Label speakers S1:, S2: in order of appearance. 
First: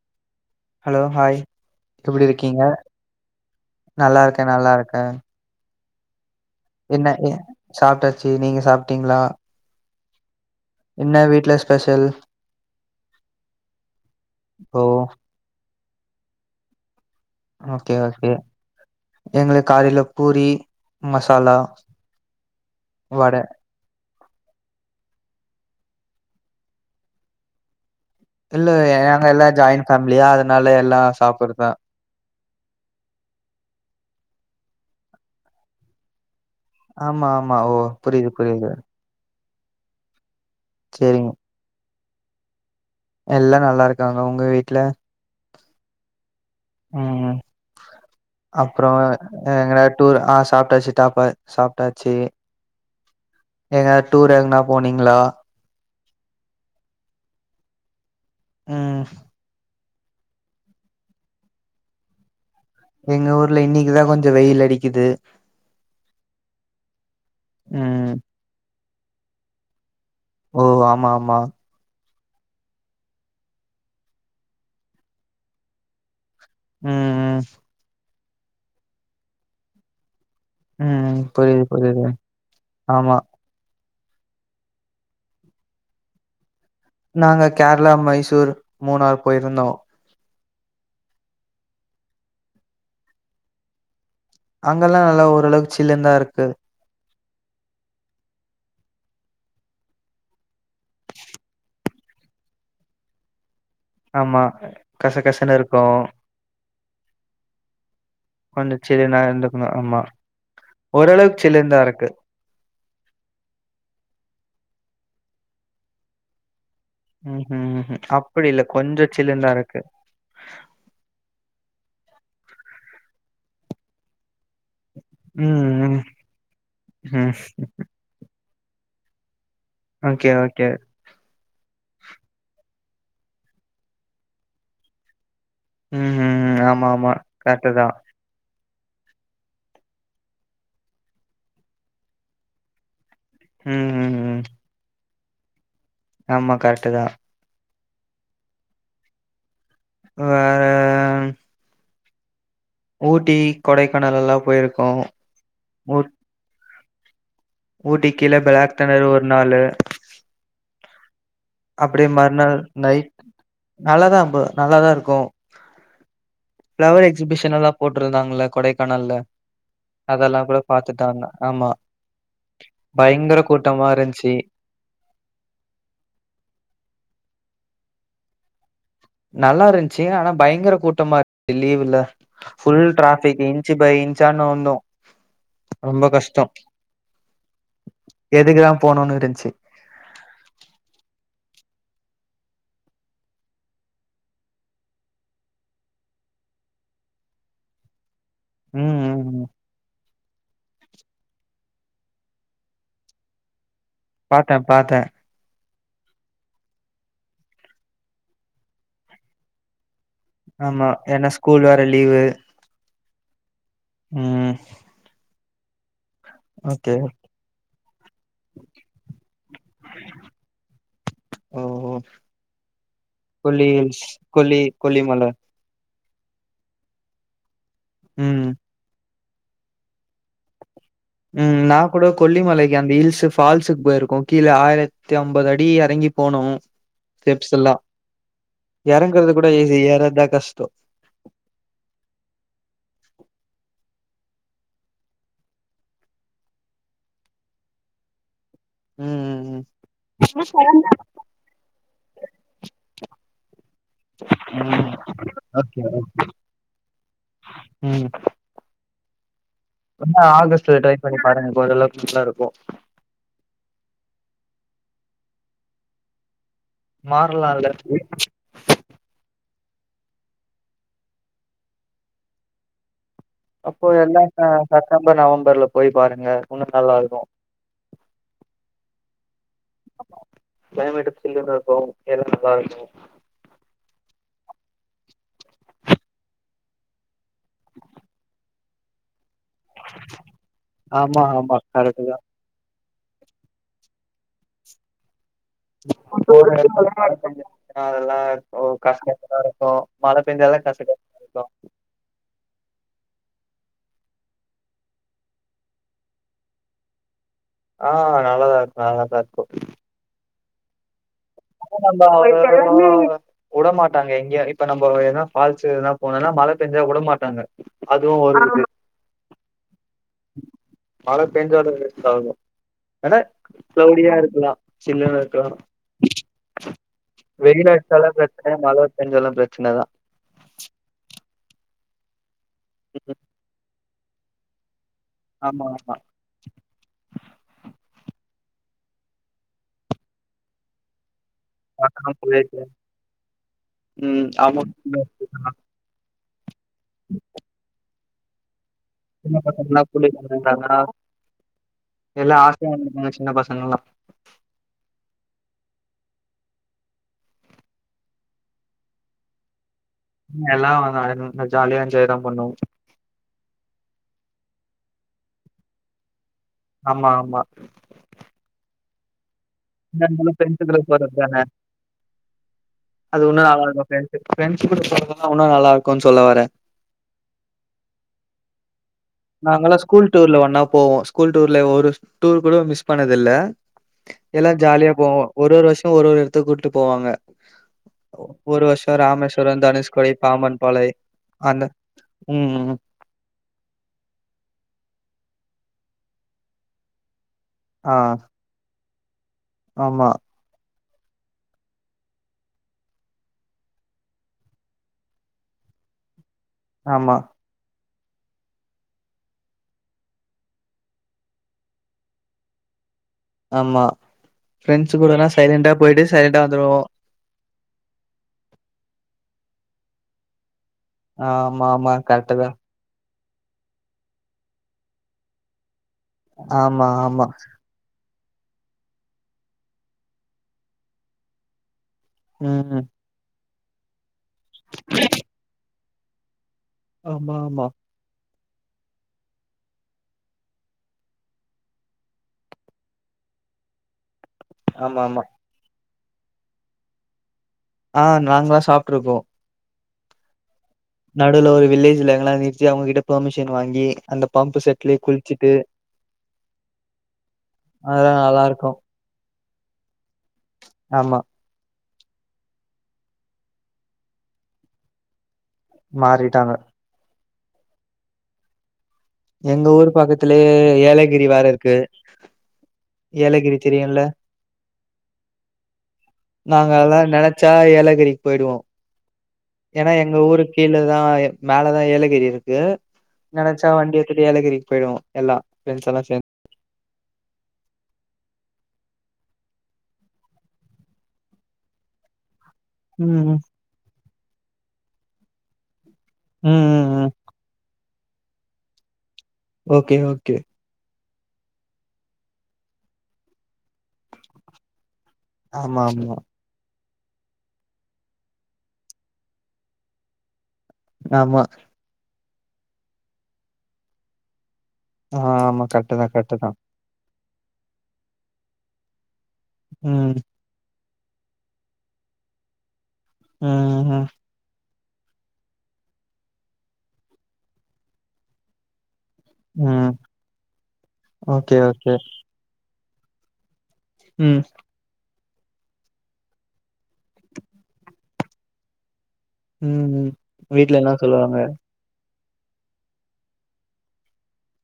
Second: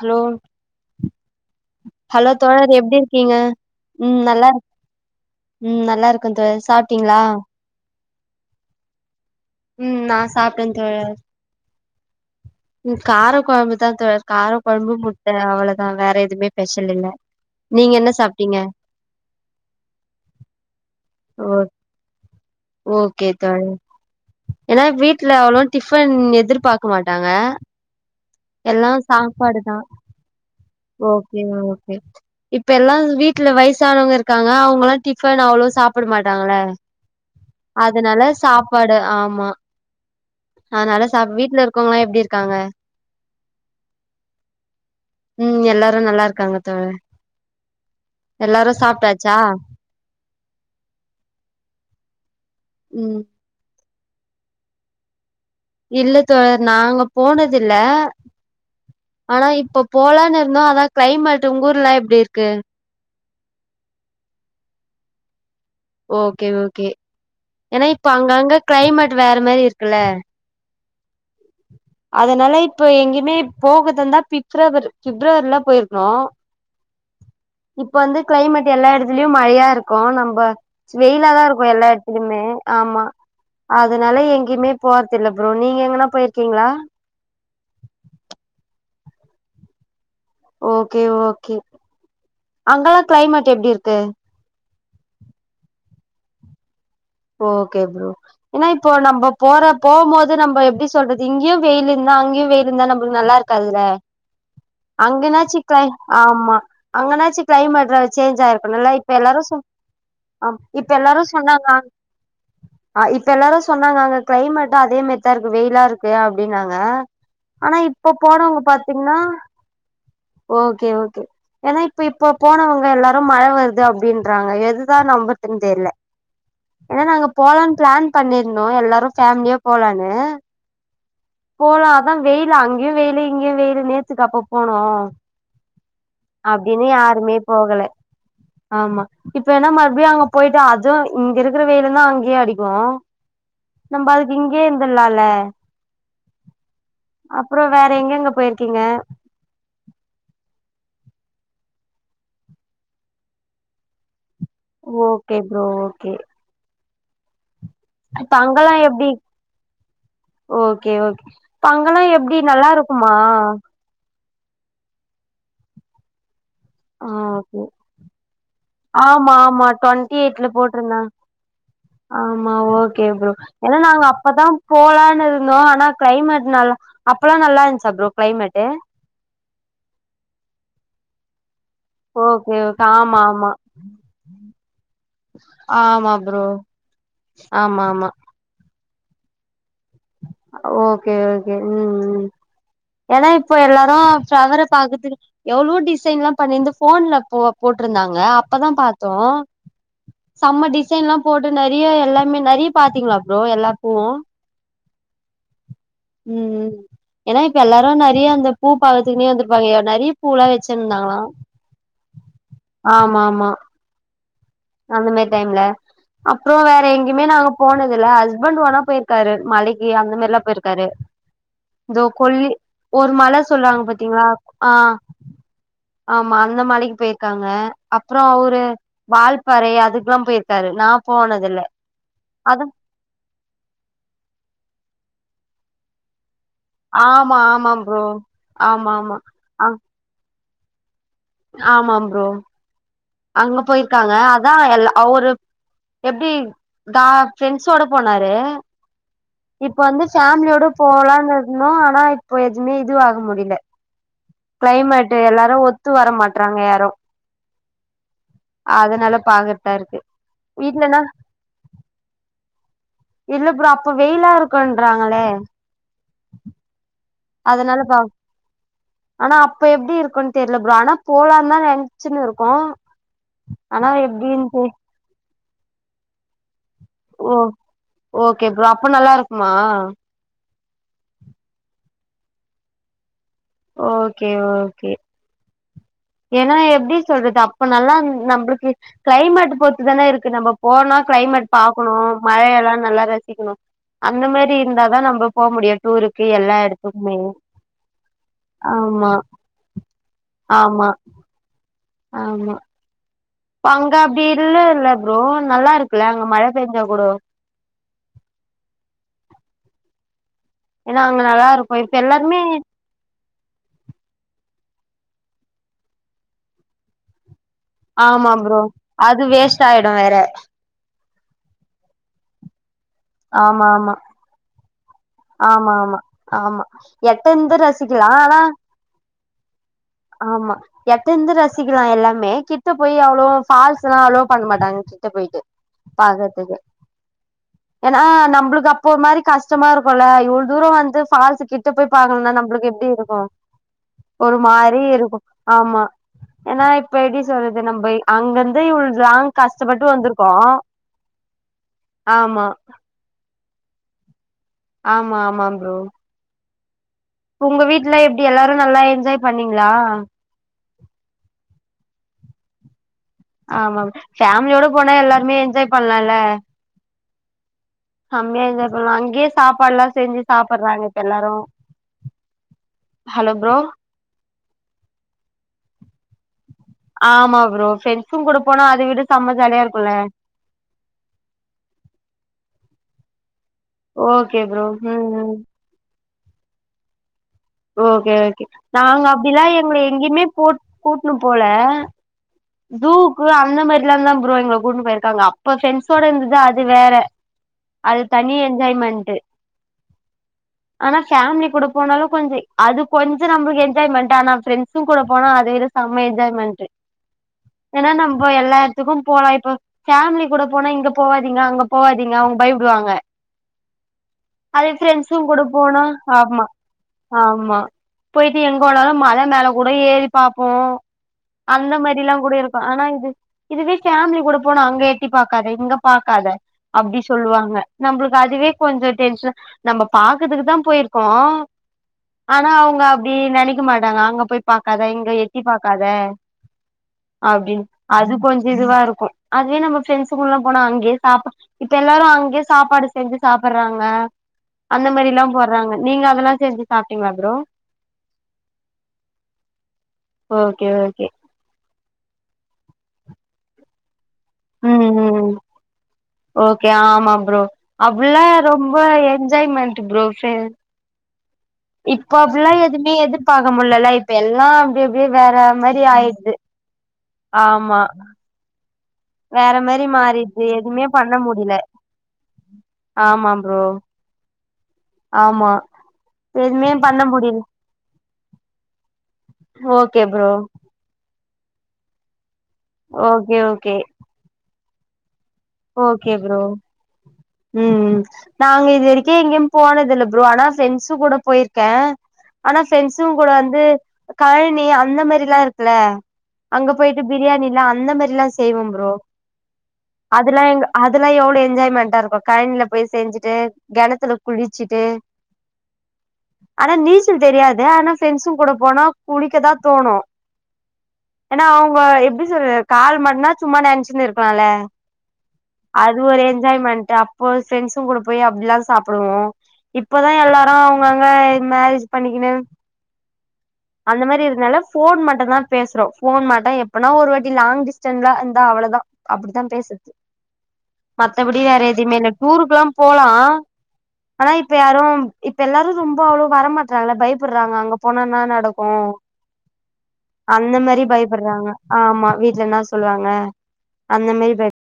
S1: Hello
S2: hello hi எப்டி
S1: hello
S2: இருக்கீங்க
S1: தோழர் எப்டி இருக்கீங்க ம்
S2: நல்லா இருக்கே
S1: நல்லாரு
S2: நல்லா இருக்கே
S1: ம் நல்லாருக்கன் தஸ்
S2: என்ன ஏ சாப்ட்டாச்சு நீங்க சாப்ட்டீங்ளா
S1: ம் நாஸ் சாப்ட்டே தோழர்
S2: என்ன வீட்ல ஸ்பெஷல்
S1: ம் கார கொழம்பு தா தோழர் கார
S2: ஓ
S1: கொழம்பு முட்ட அவ்ளதா வேற எதுமே பெஷல் இல்ல
S2: ஆகே
S1: நீங்க என்ன
S2: ஓகே
S1: சாப்ட்டீங்க
S2: எங்களு காலைல பூரி
S1: ஓ
S2: மசாலா
S1: ஓகே
S2: வட
S1: தோழ் ஏன்னா வீட்ல அவ்ளவா டிஃபன் எதிர்பாக்கு மாட்டாங்க
S2: இல்ல
S1: எல்லா
S2: நாங்க எல்லா
S1: சாப்பாடு தா
S2: ஜாயிண்ட் ஃபேமிலியா அதனால எல்லா
S1: ஓகே மேம்
S2: சாப்புட்றதா
S1: ஓகே இப் ப்பெல்லா இது வீட்ல வயசானவங்க இருக்காங்க அவ்ங்கல்லா டிஃபன் அவ்ளவா சாப்புட மாட்டாங்கள
S2: ஆமா ஆமா ஓ புரியுது
S1: அதனால
S2: புரியுது
S1: சாப்பாடு ஆமா அனால
S2: சேரிங்க
S1: சாப் வீட்ல இருக்கவங்ளா எப்டி இருக்காங்க
S2: எல்லா நல்லாருக்காங்க உங்க வீட்ல
S1: ம் எல்லாரு நல்லார்க்காங்க
S2: ம்ம் அப்றோ அ
S1: சாப்ட்டாச்சா
S2: எங்க ராட் டூர் ஆ சாப்ட்டாச்சி டாப்ப சாப்ட்டாச்சி
S1: ம்
S2: எங்க டூர் எதுனா போனீங்ளா
S1: இல்ல தோழர் நாங்க போனதில்ல
S2: ம்
S1: ஆனா இப்போ போலான்னு இருந்தோ அதா க்ளைமேட்டு உங்க ஊர்லா எப்டி இருக்கு
S2: எங்க ஊர்ல இன்னைக்கு தா கொஞ்ச வெயில் அடிக்குது
S1: ஓகே ஓகே ஏன்னா இப்ப
S2: ம்
S1: அங்கங்க க்ளைமேட் வேற மாரி இருக்குல்ல
S2: ஓ ஆமா ஆமா
S1: அதனால இப்ப எங்கயுமே போகதுந்தா பிப்ரவரி பிப்ரவரிலா போயிருக்கணு
S2: ம் ம்
S1: இப்ப வந்து க்ளைமேட் எல்லா எடத்துலயு மழையா இருக்கு நம்ப
S2: ம்
S1: வெயிலாதா
S2: புரியுது
S1: இருக்கு எல்லா
S2: புரியுது
S1: எடத்துலயு ஆமா அதனால எங்கயுமே போறதுல்ல ஃப்ரோ நீங்க எங்கனா போயிருக்கீங்களா
S2: நாங்க கேரளா மைசூர் மூணார் போயிருந்தோ
S1: ஓகே ஓகே அங்கெல்லா க்ளைமேட் எப்டி இருக்கு
S2: அங்கல்லா நல்லா ஓளவுக்கு சில்லுன்தா இருக்கு
S1: ஓகே ப்ரோ ஏன்னா இப்போ நம்ம போற போகும் போது நம்ம எப்டி சொல்றது இங்கயு வெயில் இருந்தா அங்கயு வெயில் இருந்தா நமக்கு நல்லாருக் கங்க
S2: ஆமா கசகசன்னு
S1: அங்கனாச்சி
S2: இருக்கும்.
S1: ஆமா அங்கனாச்சு க்ளைமேட் [unintelligible] சேஞ்ச்
S2: கொஞ்சம்
S1: ஆயிருக்குனுல இப்ப
S2: சில்லுன்னா
S1: எல்லாரு
S2: இருந்துக்கணும் ஆமா
S1: ஆம் இப்ப எல்லாரு
S2: ஓரளவுக்கு
S1: சொன்னாங்க
S2: சில்லுன்னு தான் இருக்கு.
S1: ஆ இப்ப எல்லாரு சொன்னாங்க அங்க க்ளைமேட்டா அதே மாரிதா இருக்கு வெயிலா இருக்கு அப்டின்னாங்க
S2: ம்ஹ்ம்
S1: ஆனா
S2: ம்ஹ்ம்
S1: இப்ப
S2: அப்படி
S1: போனவங்க
S2: இல்ல கொஞ்சம்
S1: பாத்தீங்கன்னா
S2: சில்லுன்னு தான் இருக்கு.
S1: ஓகே ஓகே ஏன்னா இப்ப இப்ப போனவங்க எல்லாரு மழ வருது அப்டின்றாங்க எது இதா நம்பறதுனு
S2: ம்
S1: தெரியில
S2: ம்
S1: ஏன்னா நாங்க
S2: ம்
S1: போலாம்னு பிளான் பண்ணிருந்தோ எல்லாரு பேமிலியா
S2: ஓகே ஓகே
S1: போலு அதா வெயிலு அங்கயு வெயிலு இங்கயு வெயிலு நேத்துக்கப்ப போனோ
S2: ம் ம் ஆமா
S1: அப்டின்னு
S2: ஆமா
S1: யாருமே
S2: கரெக்ட்டு
S1: போகல
S2: தான்.
S1: ஆமா இப்ப என்ன மறுபடியு அங்க போயிட்டு அதுவு இங்க இருக்குற வெயிலுதா அங்கயு அடிக்கு
S2: ம்
S1: நம்ப
S2: ம்
S1: அதுக்கு
S2: ம்
S1: இங்கே இருந்தலால
S2: ஆமா கரெட்டுதா
S1: அப்பற வேற எங்கங்க போயிருக்கீங்க
S2: ஆ ஊட்டி கொடைக்கானல் எல்லா போயிருக்
S1: ஓகே ப்ரோ ஓகே
S2: ஊட்டி
S1: இப்ப
S2: கீழ
S1: அங்கல்லா
S2: பிளாக் தண்டரு
S1: எப்டி
S2: ஒரு நாலு
S1: ஓகே ஓகே பங்கலா
S2: அப்டியே
S1: எப்டி
S2: மறுநாள்
S1: நல்லா
S2: நைட்
S1: இருக்குமா
S2: நல்லாதா ப்ரோ நல்லாதா இருக்கு ஃபிளவர்
S1: ஆ
S2: எக்ஸிபிஷன்
S1: ஓகே
S2: எல்லா போட்டிருந்தாங்கல்ல கொடைக்கானல்ல
S1: ஆமா ஆமா டுவெண்ட்டி
S2: அதெல்லா
S1: எயிட்ல
S2: கூட
S1: போட்ருந்தாங்க
S2: பாத்துட்டாங்க ஆமா
S1: ஓகே ப்ரோ
S2: பயங்கர
S1: ஏன்னா
S2: கூட்டமா
S1: நாங்க
S2: இருந்ச்சு
S1: அப்தா போலான்னு இருந்தோ ஆனா க்ளைமேட் நல் அப்பல்லா நல்லாருந்துச்சா ப்ரோ க்ளைமேட்டு்
S2: நல்லா இருந்துச்சு ஆனா பயங்கர கூட்டமா இருந்து லீவுல
S1: ஓகே ஓகே
S2: ஃபுல்
S1: ஆமா
S2: டிராபிக்
S1: ஆமா
S2: இன்ச்சு பை இன்ச்சான் நவுந்தோ ரொம்ப
S1: ஆமா ப்ரோ
S2: கஷ்ட
S1: ஆமா ஆமா
S2: எதுக்குதா போணும்ன்னு இருந்துச்சு
S1: ஓகே ஓகே ம் ம் ஏன்னா இப்போ எல்லாரு பிளவர பாக்கறதுக்கு எவ்ளோ டிசைன்ல்லா பண்ணிருந்து போன்ல போ போட்டிருந்தாங்க அப்பதா
S2: ம்
S1: பாத்தோ
S2: ம் ம்
S1: செம்ம டிசைன்ல்லா போட்டு நறைய எல்லாருமே நறைய பாத்தீங்களா ப்ரோ எல்லாக்கோ
S2: பாத்தே பாத்தே
S1: ம் ம் ஏனா இப்ப எல்லாரு நெறைய அந்த பூ பாக்கத்துக்குன்னே வந்திருப்பாங்க நெறைய பூலா
S2: ஆமா ஏனா ஸ்கூல் வேற லீவு
S1: ஆமாமா
S2: ம்
S1: அந்த மேரி டைம்ல அப்புறோ வேற
S2: ஓகே
S1: எங்யுமே நாங்க போனது இல்ல ஹஸ்பண்ட் வேணா பேயிருக்காரு மலைக்கு அந்த மாரிலா பேயிருக்காரு
S2: ஓ ஓ
S1: தோ கொல்லி ஒரு மல
S2: கொல்லி
S1: சொல்றாங்க
S2: ஹில்ஸ்
S1: பாத்தீங்ளா
S2: கொல்லி
S1: ஆ
S2: கொல்லிமல
S1: ஆமா அந்த மலைக்கு பேயிருக்காங்க அப்றோ
S2: ம்
S1: ஒரு வால்பாறை அதுக்கெல்லா பேயிருக் க்காரு நா போ
S2: ம் நா கூட கொல்லிமலைக்கு அந்த ஹில்ஸ் ஃபால்ஸுக்கு போயிருக்கோ கீழ ஆயிரத்தி அம்பது அடி எறங்கி போனு
S1: ஆமா ஆமா
S2: டெப்ஸ்யெல்லா
S1: ப்ரோ ஆமா ஆமா
S2: எறங்கறது கூட
S1: ஆ
S2: ஈசி ஏர்றதா கஷ்டோ
S1: ஆமா ஃப்ரோ அவுங்ளா போயிருக்காங்க அதா எல்லா அவுரு எப்டி தா ஃப்ரெண்ட்ஸோட போனாரு
S2: ம்,
S1: இப்ப வந்து ஃபேமிலியோட
S2: ம்.
S1: போலானு இருந்தோ ஆனா இப்ப எதுமே இதுவாக முடில
S2: ம்.
S1: கிளைமேட்டு எல்லாரு
S2: ஓகே,
S1: ஒத்து
S2: ஓகே.
S1: வர மாட்டறாங்க யாரு
S2: ம்
S1: அதனால பாக்றத்
S2: அப்பன்னா ஆகஸ்ட்டு ட்ரை பண்ணி பாருங்க ஃப்ரே அதுல ஃபுல்லா இருக்கு
S1: இல்ல ஃப்ரோ அப்ப வெயிலா இருக்குன்றாங்களே
S2: மாறலாம்ல.
S1: அதனால பாக் ஆனா அப்ப எப்டி இருக்குன்னு தெரியல ஃப்ரோ ஆனா போலான்தா நெனைச்சின்னு இருக்கோ
S2: அப்போ
S1: ஆனா
S2: எல்லாமே
S1: எப்டின்னு தெ
S2: செப்டம்பர் நவம்பர்ல போய் பாருங்க இன்னு நல்லாருக்கு
S1: ஓ ஓகே ஃப்ரோ அப்ப நல்லாருக்குமா
S2: கிளைமேட் சில்லுனு இருக்கு எல்லா நல்லாருக்கு
S1: ஓகே ஓகே ஏனா எப்டி சொல்றது அப்ப நல்லாந் நம்மளுக்கு கிளைமேட் பொறுத் துதானே இருக்கு நம்ம போனா
S2: ஆமா,
S1: கிளைமேட்
S2: ஆமா.
S1: பாக்குணு
S2: கரெக்ட்டு தான்.
S1: மழயெல்லா நல்லா ரசிக்குணு அந்த மேரி இருந்தாதா நம்ம முடியு டூருக்கு எல்லா எடத்துக்குமே
S2: [unintelligible] அதெல்லா ஓ
S1: ஆமா
S2: கஷ்டமா இருக்கு மழ பெஞ்சால்லா
S1: ஆமா
S2: கசக் தா
S1: ஆமா அங்க அப்டி இல்ல இல்ல ஃப்ரோ நல்லா இருக்குல்ல அங்க மழ பெஞ்சா கூடோ
S2: ஆ நல்லாதாருக்கு நல்லாதாருக்கு
S1: ஏனா அங்க நல்லாருக்
S2: ஆ இப்ப எல்லாமே உடமாட்டாங்க எங்கியு இப்ப நம்ம எதனா ஃபால்ஸு எதனா போனுன்னா மழ பெஞ்சா வுடமாட்டாங்க
S1: ஆமா ஃப்ரோ அது வேஸ்ட் ஆயிடு வேற
S2: மழ பெஞ்சாலு வேஸ்ட் ஆகு ஏனா கிளவுடியா இருக்குலா சின்னவ
S1: ஆமாமா ஆமா எட்ட இருந்து
S2: வெயில்
S1: ரசிக்கலா
S2: அடிச்சாலு
S1: ஆனா
S2: பிரச்சன மழ பெஞ்சாலு பிரச்சனதா
S1: ஆமா எட்டெருந்து ரசிக்கலா எல்லாமே கிட்ட போய்
S2: ம்
S1: அவ்ளோவா ஃபால்ஸ்ல்லா அலோ பண்ண மாட்டாங்க கிட்ட போயிட்டு
S2: ஆமா ஆமா
S1: பாக்கறதுக்கு ஏனா நம்பளுக் அப்போ ஒர் மாரி கஷ்டமாருக்குல்ல இவ்ள தூரோ வந்து ஃபால்ஸு கிட் கிட்ட போய்
S2: பசங்க
S1: பாக்கலனா
S2: போயிட்டு
S1: நம்பளுக்கு எப்டிருக்கு
S2: ம்
S1: ஒரு
S2: ஆமா
S1: மாரிருக்கு ஆமா ஏனா இப்ப எப்டி சொல்றது நம்ப அங்கந்து இவ்ள் லாங்
S2: சின்ன பசங்கலா
S1: கஷ்டபட்டு
S2: கூட்டிட்டு
S1: வந்துருக்கோ
S2: வந்திருந்தாங்கன்னா எல்லா
S1: ஆமா
S2: [unintelligible] சின்ன பசங்கல்லா
S1: ஆமா ஆமா ப்ரோ உங்க வீட்ல எப்டி எல்லாரு நல்லா எஜ்ஜாய் பண்ணிங்ளா
S2: எல்லா [unintelligible] ஜாலியா எஜ்ஜாய் தா பண்ணோ
S1: ஆமா ஃபேம்லியோட போனா எல்லாருமே என்ஜாய் பண்லால
S2: ஆமா ஆமா
S1: ஹம்மியா எஞ்ஜாய் பண்லா அங்கே சாப்பாடுல்லா செஞ்சி
S2: ஃப்ரெண்ட்ஸுகளோட
S1: சாப்றாங்க இப்ப
S2: போறது தான
S1: எல்லாரு
S2: அது
S1: ஹலோ
S2: உன்னு
S1: ப்ரோ
S2: நல்லா இருக்கு ஃப்ரெண்ட்ஸு ஃப்ரெண்ட்ஸ் கூட போரதுலா உன்னு நல்லாருக்குன் சொல்ல வரெ
S1: ஆமா ப்ரோ ஃப்ரெண்ட்ஸுங் கூட போனா அத விடு
S2: நாங்கல்லா ஸ்கூல் டூர்ல ஒன்னா போவோ ஸ்கூல் டூர்ல ஒரு டூரு கூட மிஸ் பண்ணதுல்ல
S1: ஓகே
S2: எல்லாரு
S1: ப்ரோ
S2: ஜால்யா
S1: ம்
S2: போவோ
S1: ம்
S2: ஒரு ஒரு வர்ஷோ ஒரு ஒரு எடத்துக் கூட்டு போவாங்க
S1: ஓகே ஓகே
S2: ஒரு வர்ஷோ
S1: நாங்க அப்டிலா
S2: இராமேஸ்வர
S1: எங்கள
S2: தனுஷ்கொடி
S1: எங்கயுமே போட்
S2: பாமன்பாளைய் அந்த ம் ம்
S1: ஜுவுக்கு அந்த மாரிதான்லா ப்ரோ எங்கள கூட்ன்னு போய்ருக்காங்க அப்ப ஃப்ரெண்ட்ஸோட இருந்தது தா அது வேற
S2: ஆ
S1: அது தனி எஞ்ஜாய்மெண்டு
S2: ஆமா
S1: ஆனா ஃபேம்லி கூட போனாலு கொஞ்ச அது கொஞ்ச நம்பளுக் எஞ்ஜாய்மெண்ட் ஆனா ஃப்ரெண்ட்ஸுங் கூட போனா அது இரு செம்ம எஞ்ஜாய்மெண்டு
S2: ஆமா
S1: ஏனா நம்போ எல்லா எடத்துக்கு போலா இப்போ ஃபேம்லி கூட போனா இங்க போவாதீங்க அங்க போவாதீங்க அவங்க பயப்டுவாங்க
S2: ஆமா
S1: அதே
S2: ஃப்ரெண்ட்ஸ் கூடனா
S1: ஃப்ரெண்ட்ஸுங் கூட
S2: சைலண்டா
S1: போனோ
S2: போயிட்டு சைலண்டா
S1: ஆமா
S2: வந்துருவோ
S1: ஆமா போய்ட்டு எங்க வேணாலு மல மேல கூட ஏறி பாப்போ
S2: ஆமா
S1: அந்த
S2: ஆமா
S1: மாரிலா கூட
S2: கரெக்ட்டு தா
S1: இருக்கு ஆனா இது இதுவே ஃபேம்லி கூட போனா அங்க எட்டி பாக்காத இங்கப் பாக்காத
S2: ஆமா
S1: அப்டி
S2: ஆமா
S1: சொல்லுவாங்க நம்பளுக்கு அதுவே கொஞ்சோ டென்ஷ நம்ப பாக்கறதுக்குதா போயிருக்கோ ஆனா அவங்க
S2: ம்
S1: அப்டி நெனக்க மாட்டாங்க அங்க போய் பாக்காத இங்க எட்டி பாக்காத
S2: ஆமா
S1: அப்டின்
S2: ஆமா
S1: அது கொஞ்ச இதுவாருக்கு அதுவே நம்ம ஃப்ரெண்ட்ஸு கூடல்லா போனா அங்கயே சாப் இப்ப எல்லாரு அங்கயே சாப்பாடு செஞ்சி சாப்றாங்க அந்த
S2: ஆமா ஆமா
S1: மாரில்லா போட்றாங்க நீங்க அதெல்லா செஞ்சி சாப்டீங்ளா ப்ரோ
S2: அ நாங்லா சாப்ட்ருக்கோ
S1: ஓகே ஓகே
S2: நடுவுல ஒரு வில்லேஜ்ல அங்கலா நிருத்தி அவங்ககிட்ட ஃபெர்மிஷன் வாங்கி அந்த பம்பு
S1: ம்
S2: செட்லே
S1: ம்
S2: குளிச்சிட்டு
S1: ஓகே ஆமா ப்ரோ
S2: அதெல்லா
S1: அப்டில்லா
S2: நல்லா இருக்கு
S1: ரொம்ப எஞ்ஜாய்மெண்டு ப்ரோ ஃபே
S2: ஆமா
S1: இப்போ அப்டில்லா எதுமே எதிர்பாக்க முல்லல்ல இப்ப எல்லா அப்டி அப்டியே வேற மாரி ஆயிர்து
S2: மாறிட்டாங்க
S1: ஆமா வேற
S2: எங்க
S1: மாரி
S2: ஊரு பக்கத்துலே
S1: மாறிடுது எதுவுமே பண்ண
S2: ஏலகிரி வேறே
S1: முடில
S2: இருக்கு
S1: ஆமா
S2: ஏலகிரி
S1: ப்ரோ
S2: தெரியுல்ல
S1: ஆமா எதுவுமே
S2: நாங்கல்லா
S1: பண்ண முடில
S2: நெனச்சா ஏலகிரிக் போய்டுவோ ஏனா
S1: ஓகே
S2: எங்க
S1: ப்ரோ
S2: ஊருக் கீழதா எ மேலதா ஏலகிரி இருக்கு
S1: ஓகே
S2: நெனச்சா
S1: ஓகே
S2: வண்டி எத்துட்டு ஏலகிரிக் போய்டுவோ எல்லா ஃப்ரெண்ட்ஸ் எல்லா
S1: ஓகே
S2: சேந்து
S1: ப்ரோ ம் ம் நாங்க இது வரைக்கு எங்கயு போனதில்ல ப்ரோ ஆனா ஃப்ரெண்ட்ஸு கூட போயிருக்கே ஆனா ஃப்ரெண்ட்ஸுங்க
S2: ம்
S1: கூட
S2: ம்
S1: வந்து கழனி அந்த மாரிலா இருக்குல
S2: ம்
S1: அங்க
S2: ம் ம்
S1: போயிட்டு பிரியாணில்லா அந்த மாரில்லா செய்வோ ப்ரோ
S2: ஓகே ஓகே
S1: அதெல்லா எங்க அதெல்லா எவ்ள என்ஜாய்மெண்டா இருக்கு கழனில போய் செஞ்சுட்டு கெணத்துல குளிச்சுட்டு
S2: ஆமா ஆமா
S1: ஆனா நீச்சல் தெரியாது ஆனா ஃப்ரெண்ட்ஸுங்க கூட போனா குளிக்கதா தோணு
S2: ஆமா
S1: ஏன்னா அவங்க எப்டி சொல் கால் மட்டுனா சும்மா நனைச்சுட் இருக்கலால
S2: ஆ ஆமா
S1: அது
S2: கரெக்ட்டுதா
S1: ஒரு
S2: கரெக்ட்டுதா
S1: என்ஜாய்மெண்ட் அப்போ ஃப்ரெண்ட்ஸுங் கூட போய் அப்டிலா சாப்புடுவோ இப்பதா
S2: ம்
S1: எல்லா அவுங்கங்க மேரேஜ் பண்ணிக்குணு
S2: ம்
S1: அந்த
S2: ம்
S1: மாரி இருக்கனால ஃபோன் மட்டுந்தா பேசறோ ஃபோன் மட்டு எப்பனா ஒரு வாட்டி லாங் டிஸ்டன்லா இருந்தா அவ்வளதா அப்படித்தா பேசு
S2: ம்
S1: மத்தபடி
S2: ஓகே
S1: வேற
S2: ஓகே
S1: எதுமே இல்ல டூருக்குல்லா போலா ஆனா
S2: ம்
S1: இப்ப யாரு இப்ப எல்லாரு ரொம்ப அவ்ளவ வரமாட்றாங்க பயப்பட்றாங்க அங்க போனா என்னா நடக் கு
S2: ம்.
S1: அந்த
S2: வீட்ல
S1: மாரி
S2: என்ன சொல்லுவாங்க?
S1: பயப்படறாங்க ஆமா வீட்ல என்னா சொல்லுவாங்க அந்த மாரி ப